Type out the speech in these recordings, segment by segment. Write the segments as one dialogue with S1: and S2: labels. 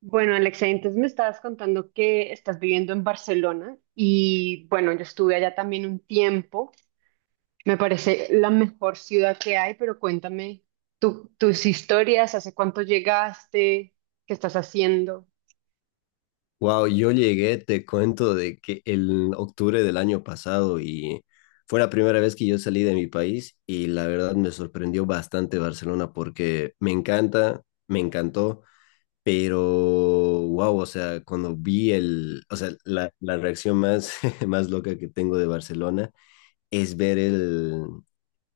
S1: Bueno, Alexa, entonces me estabas contando que estás viviendo en Barcelona y bueno, yo estuve allá también un tiempo. Me parece la mejor ciudad que hay, pero cuéntame tus historias, hace cuánto llegaste, qué estás haciendo.
S2: Wow, yo llegué, te cuento, de que el octubre del año pasado y fue la primera vez que yo salí de mi país y la verdad me sorprendió bastante Barcelona porque me encanta, me encantó, pero wow, o sea, cuando vi o sea, la reacción más, más loca que tengo de Barcelona es ver el,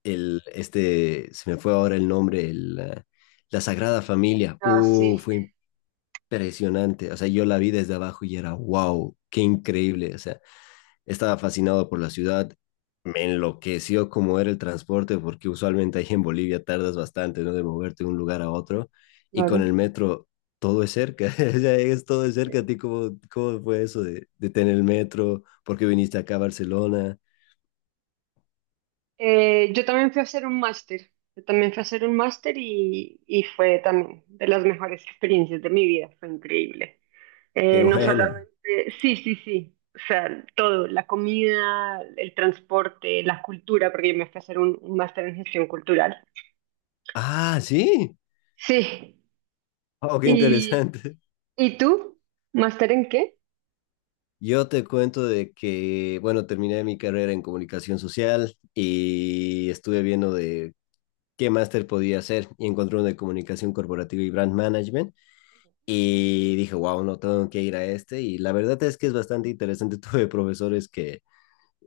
S2: el, este, se me fue ahora el nombre, la Sagrada Familia.
S1: Ah, sí,
S2: Fue impresionante. O sea, yo la vi desde abajo y era, wow, qué increíble. O sea, estaba fascinado por la ciudad. Me enloqueció cómo era el transporte, porque usualmente ahí en Bolivia tardas bastante, ¿no? De moverte de un lugar a otro. Y con
S1: claro.
S2: el metro todo es cerca. O sea, es todo es cerca. ¿A ti cómo fue eso de tener el metro? ¿Por qué viniste acá a Barcelona?
S1: Yo también fui a hacer un máster, yo también fui a hacer un máster y fue también de las mejores experiencias de mi vida, fue increíble.
S2: Qué
S1: No
S2: bueno.
S1: solamente, sí, sí, sí, o sea, todo, la comida, el transporte, la cultura, porque yo me fui a hacer un máster en gestión cultural.
S2: Ah, sí.
S1: Sí,
S2: Oh, qué
S1: ¿y,
S2: interesante.
S1: y tú? ¿Máster en qué?
S2: Yo te cuento de que, bueno, terminé mi carrera en comunicación social y estuve viendo de qué máster podía hacer y encontré uno de comunicación corporativa y brand management y dije, wow, no tengo que ir a este y la verdad es que es bastante interesante. Tuve profesores que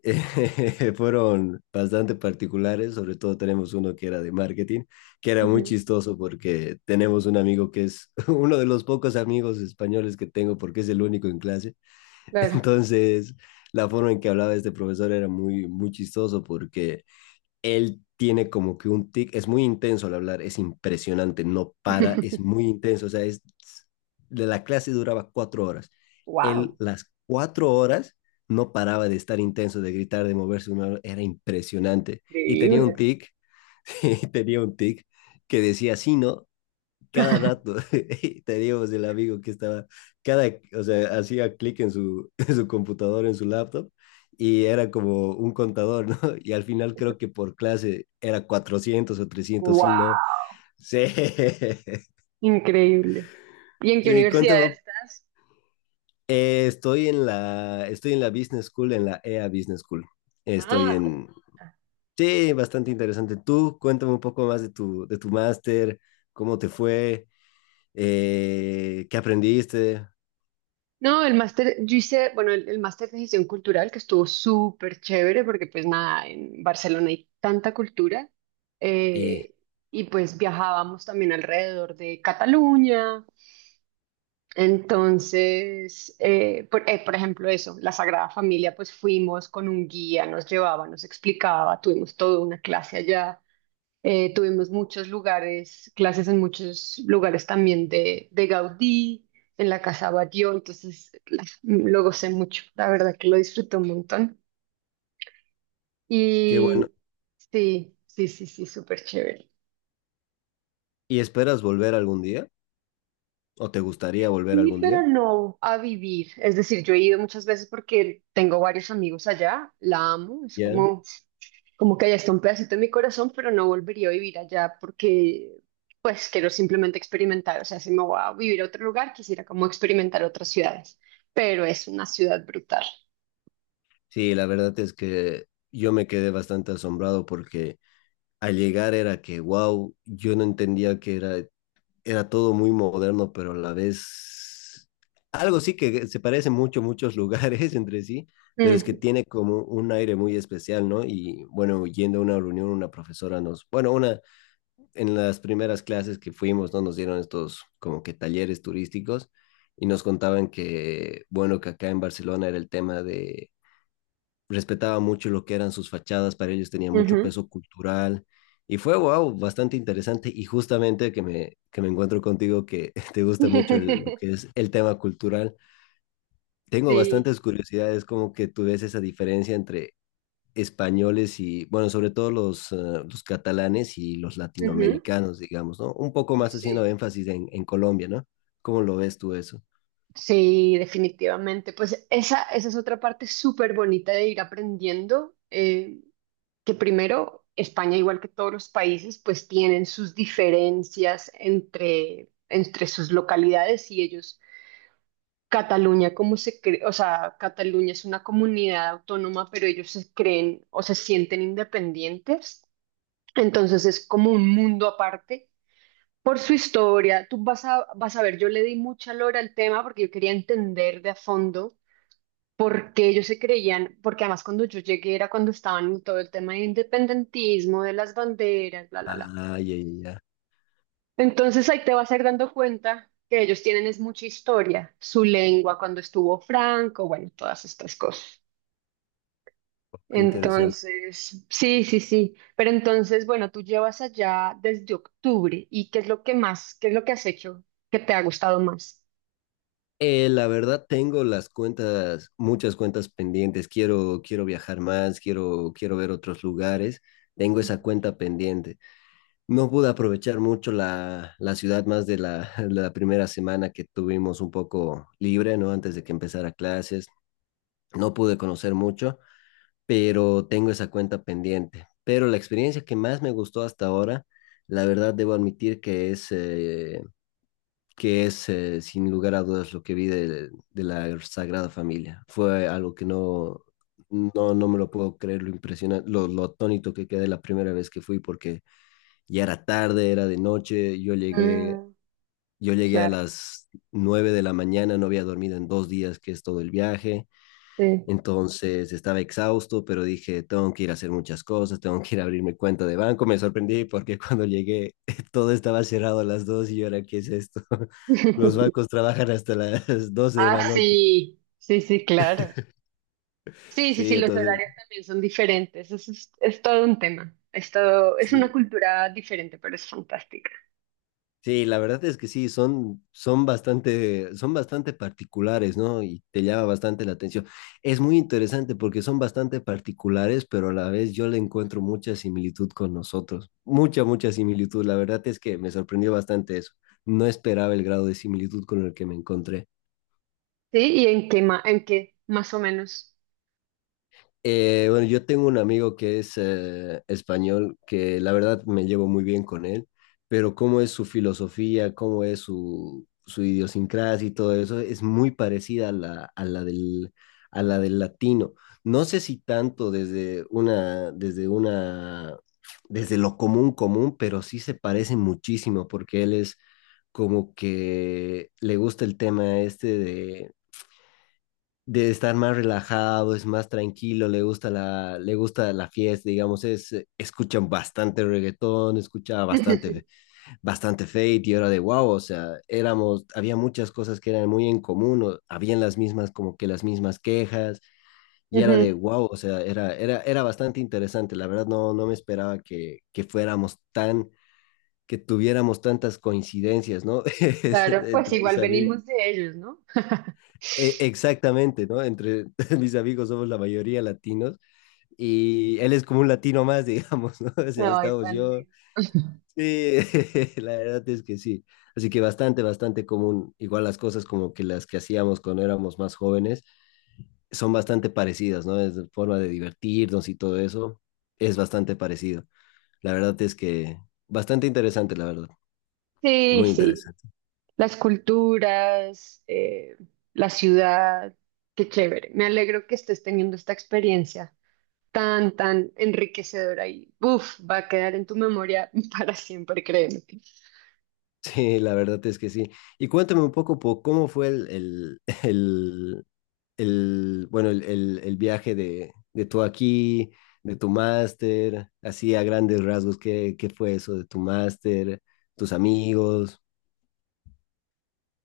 S2: fueron bastante particulares, sobre todo tenemos uno que era de marketing, que era muy
S1: Ujú.
S2: chistoso porque tenemos un amigo que es uno de los pocos amigos españoles que tengo porque es el único en clase,
S1: Claro.
S2: entonces la forma en que hablaba este profesor era muy, muy chistoso porque él tiene como que un tic, es muy intenso al hablar, es impresionante, no para, es muy intenso, o sea, es, de la clase duraba 4 horas. Él
S1: Wow,
S2: las 4 horas no paraba de estar intenso, de gritar, de moverse, una, era impresionante. Y tenía un
S1: increíble.
S2: tic, tenía un tic que decía, sí, no, cada rato. Teníamos el amigo que estaba, cada, o sea, hacía clic en su, en su computadora, en su laptop, y era como un contador, ¿no? Y al final creo que por clase era 400 o 300 sí, ¿no?
S1: Wow,
S2: Sí,
S1: increíble. ¿Y en qué
S2: sí,
S1: universidad
S2: cuéntame.
S1: estás?
S2: Estoy en la Business School, en la EA Business School. Estoy
S1: Ah, tremendo.
S2: en, sí, bastante interesante. Tú, cuéntame un poco más de tu, máster, cómo te fue, qué aprendiste.
S1: No, el máster, yo hice, bueno, el máster de gestión cultural que estuvo súper chévere porque pues nada, en Barcelona hay tanta cultura, eh, y pues viajábamos también alrededor de Cataluña. Entonces, por ejemplo, eso, la Sagrada Familia, pues fuimos con un guía, nos llevaba, nos explicaba, tuvimos toda una clase allá. Tuvimos muchos lugares, clases en muchos lugares también de Gaudí, en la Casa Batlló, entonces lo gocé mucho, la verdad que lo disfruté un montón.
S2: Qué bueno.
S1: Y sí, sí, sí, sí, súper chévere.
S2: ¿Y esperas volver algún día? ¿O te gustaría volver
S1: Sí,
S2: algún
S1: pero
S2: día?
S1: no a vivir, es decir, yo he ido muchas veces porque tengo varios amigos allá, la amo, es
S2: Ya.
S1: como como que allá está un pedacito de mi corazón, pero no volvería a vivir allá porque pues quiero simplemente experimentar, o sea, si me voy a vivir a otro lugar, quisiera como experimentar otras ciudades, pero es una ciudad brutal.
S2: Sí, la verdad es que yo me quedé bastante asombrado porque al llegar era que, wow, yo no entendía que era, era todo muy moderno, pero a la vez algo sí que se parece mucho, muchos lugares entre sí, pero es que
S1: Mm,
S2: tiene como un aire muy especial, ¿no? Y bueno, yendo a una reunión, una profesora nos, bueno, una en las primeras clases que fuimos, ¿no? Nos dieron estos como que talleres turísticos y nos contaban que, bueno, que acá en Barcelona era el tema de, respetaba mucho lo que eran sus fachadas, para ellos tenía mucho
S1: ujú.
S2: peso cultural. Y fue, wow, bastante interesante y justamente que me encuentro contigo que te gusta mucho el, lo que es el tema cultural. Tengo
S1: Sí,
S2: bastantes curiosidades, como que tú ves esa diferencia entre españoles y, bueno, sobre todo los catalanes y los
S1: ujú.
S2: latinoamericanos, digamos, ¿no? Un poco
S1: Uy,
S2: más haciendo
S1: sí.
S2: énfasis en Colombia, ¿no? ¿Cómo lo ves tú eso?
S1: Sí, definitivamente. Pues esa es otra parte súper bonita de ir aprendiendo. Que primero España, igual que todos los países, pues tienen sus diferencias entre, entre sus localidades y ellos, Cataluña como se cree, o sea, Cataluña es una comunidad autónoma, pero ellos se creen o se sienten independientes, entonces es como un mundo aparte. Por su historia, tú vas a, vas a ver, yo le di mucha lora al tema porque yo quería entender de a fondo porque ellos se creían, porque además cuando yo llegué era cuando estaban en todo el tema de independentismo, de las banderas, bla, bla, bla.
S2: Ah, ya, ya, ya.
S1: Entonces ahí te vas a ir dando cuenta que ellos tienen es mucha historia, su lengua cuando estuvo Franco, bueno, todas estas cosas.
S2: Qué interesante.
S1: Entonces, sí, sí, sí. Pero entonces, bueno, tú llevas allá desde octubre y ¿qué es lo que más, qué es lo que has hecho que te ha gustado más?
S2: La verdad tengo muchas cuentas pendientes. Quiero, quiero viajar más, quiero, quiero ver otros lugares. Tengo esa cuenta pendiente. No pude aprovechar mucho la, la ciudad más de la, la primera semana que tuvimos un poco libre, ¿no? Antes de que empezara clases. No pude conocer mucho, pero tengo esa cuenta pendiente. Pero la experiencia que más me gustó hasta ahora, la verdad debo admitir que es sin lugar a dudas lo que vi de la Sagrada Familia. Fue algo que no, no, no me lo puedo creer, lo impresionante, lo atónito que quedé la primera vez que fui, porque ya era tarde, era de noche, yo llegué,
S1: Mm,
S2: yo llegué a
S1: claro.
S2: las 9 de la mañana, no había dormido en 2 días, que es todo el viaje,
S1: Sí.
S2: entonces estaba exhausto, pero dije, tengo que ir a hacer muchas cosas, tengo que ir a abrir mi cuenta de banco. Me sorprendí porque cuando llegué todo estaba cerrado a las 2 y yo era, ¿qué es esto? Los bancos trabajan hasta las 12 de
S1: Ah,
S2: la noche.
S1: sí, sí, sí, claro. Sí, sí, sí,
S2: Sí,
S1: los
S2: entonces,
S1: horarios también son diferentes. Eso es todo un tema. Es una
S2: sí,
S1: cultura diferente, pero es fantástica.
S2: sí, la verdad es que sí, son, son bastante particulares, ¿no? Y te llama bastante la atención. Es muy interesante porque son bastante particulares, pero a la vez yo le encuentro mucha similitud con nosotros. Mucha, mucha similitud. La verdad es que me sorprendió bastante eso. No esperaba el grado de similitud con el que me encontré.
S1: Sí, ¿y en qué, en qué más o menos?
S2: Bueno, yo tengo un amigo que es español, que la verdad me llevo muy bien con él, pero cómo es su filosofía, cómo es su idiosincrasia y todo eso, es muy parecida a la del latino. No sé si tanto desde lo común común, pero sí se parece muchísimo porque él es como que le gusta el tema este de estar más relajado, es más tranquilo, le gusta la fiesta, digamos, es, escuchan bastante reggaetón, escuchaba bastante, bastante Fate y era de wow, o sea, había muchas cosas que eran muy en común, o habían las mismas, como que las mismas quejas, y era
S1: Ujú.
S2: de wow, o sea, era bastante interesante, la verdad no, no me esperaba que fuéramos que tuviéramos tantas coincidencias, ¿no?
S1: Claro, pues
S2: Entre mis
S1: igual
S2: amigos.
S1: venimos de ellos, ¿no?
S2: Exactamente, ¿no? Entre mis amigos somos la mayoría latinos y él es como un latino más, digamos, ¿no? O sea,
S1: Ay,
S2: estamos
S1: tan
S2: yo.
S1: lindo.
S2: Sí, la verdad es que sí. Así que bastante, bastante común. Igual las cosas como que las que hacíamos cuando éramos más jóvenes son bastante parecidas, ¿no? Es forma de divertirnos y todo eso es bastante parecido. La verdad es que bastante interesante, la verdad.
S1: Sí,
S2: Muy
S1: sí,
S2: interesante.
S1: las culturas, la ciudad, qué chévere. Me alegro que estés teniendo esta experiencia tan, tan enriquecedora y, uf, va a quedar en tu memoria para siempre, créeme.
S2: Sí, la verdad es que sí. Y cuéntame un poco cómo fue el, bueno, el viaje de, tú aquí, de tu máster, así a grandes rasgos, ¿qué fue eso de tu máster, tus amigos?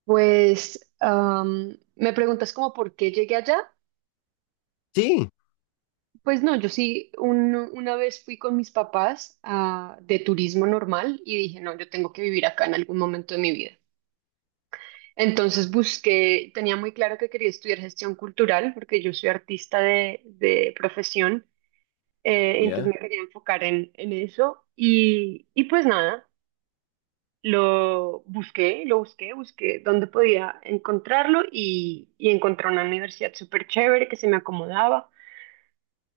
S1: Pues me preguntas como por qué llegué allá.
S2: Sí,
S1: Pues no, yo sí, una vez fui con mis papás de turismo normal y dije, no, yo tengo que vivir acá en algún momento de mi vida. Entonces busqué, tenía muy claro que quería estudiar gestión cultural porque yo soy artista de profesión,
S2: ya,
S1: entonces me quería enfocar en eso y pues nada. Lo busqué, busqué dónde podía encontrarlo y encontré una universidad súper chévere que se me acomodaba.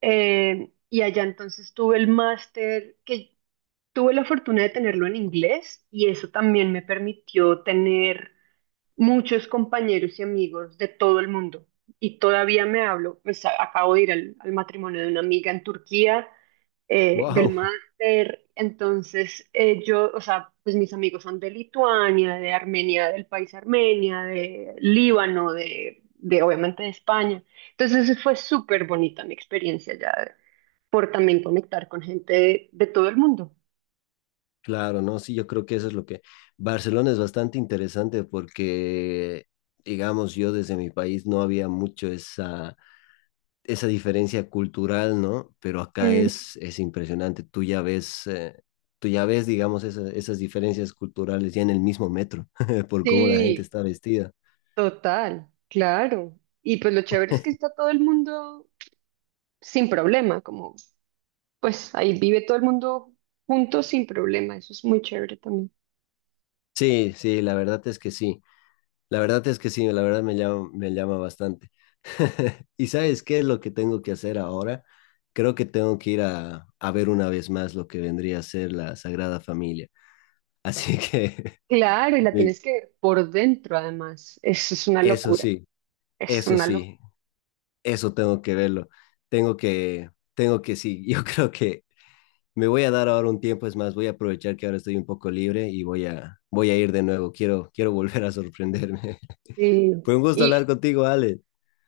S1: Y allá entonces tuve el máster, que tuve la fortuna de tenerlo en inglés y eso también me permitió tener muchos compañeros y amigos de todo el mundo. Y todavía me hablo, pues acabo de ir al, al matrimonio de una amiga en Turquía, del
S2: Wow,
S1: máster. Entonces, yo, o sea, pues mis amigos son de Lituania, de Armenia, del país Armenia, de Líbano, de obviamente de España. Entonces, fue súper bonita mi experiencia ya por también conectar con gente de todo el mundo.
S2: claro, ¿no? Sí, yo creo que eso es lo que... Barcelona es bastante interesante porque, digamos, yo desde mi país no había mucho esa diferencia cultural, ¿no? Pero acá
S1: Mm.
S2: es impresionante. Tú ya ves, digamos, esas diferencias culturales ya en el mismo metro, por cómo la gente
S1: Sí.
S2: está vestida.
S1: Total, claro. Y pues lo chévere es que está todo el mundo sin problema, como pues ahí vive todo el mundo juntos sin problema, eso es muy chévere también.
S2: Sí, sí, la verdad es que sí. La verdad es que sí, la verdad me llama bastante. ¿Y sabes qué es lo que tengo que hacer ahora? Creo que tengo que ir a ver una vez más lo que vendría a ser la Sagrada Familia. Así que,
S1: Claro, y la tienes que ver por dentro además, eso es una
S2: eso
S1: locura,
S2: sí,
S1: es
S2: eso
S1: una locura.
S2: sí. Eso tengo que verlo. Tengo que, tengo que sí. Yo creo que me voy a dar ahora un tiempo, es más, voy a aprovechar que ahora estoy un poco libre y voy a, voy a ir de nuevo. Quiero, quiero volver a sorprenderme.
S1: Sí.
S2: Fue un gusto hablar
S1: Y
S2: contigo, Ale.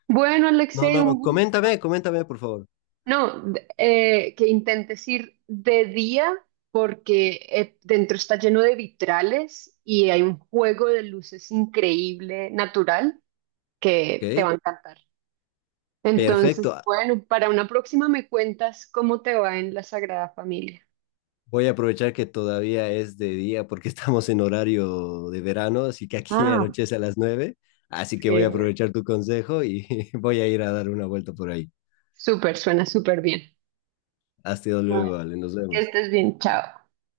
S1: bueno,
S2: No,
S1: Alexei,
S2: no,
S1: un
S2: coméntame,
S1: gusto.
S2: coméntame, por favor.
S1: No, que intentes ir de día porque dentro está lleno de vitrales y hay un juego de luces increíble, natural, que te
S2: Ok,
S1: va a encantar. Entonces,
S2: perfecto. Ah,
S1: bueno, para una próxima me cuentas cómo te va en la Sagrada Familia.
S2: voy a aprovechar que todavía es de día porque estamos en horario de verano, así que aquí
S1: Ah,
S2: anochece a las 9. Así que voy a
S1: genial.
S2: aprovechar tu consejo y voy a ir a dar una vuelta por ahí.
S1: Súper, suena súper bien.
S2: Hasta
S1: Bueno,
S2: luego, Ale. Nos
S1: que
S2: vemos.
S1: estés bien, chao.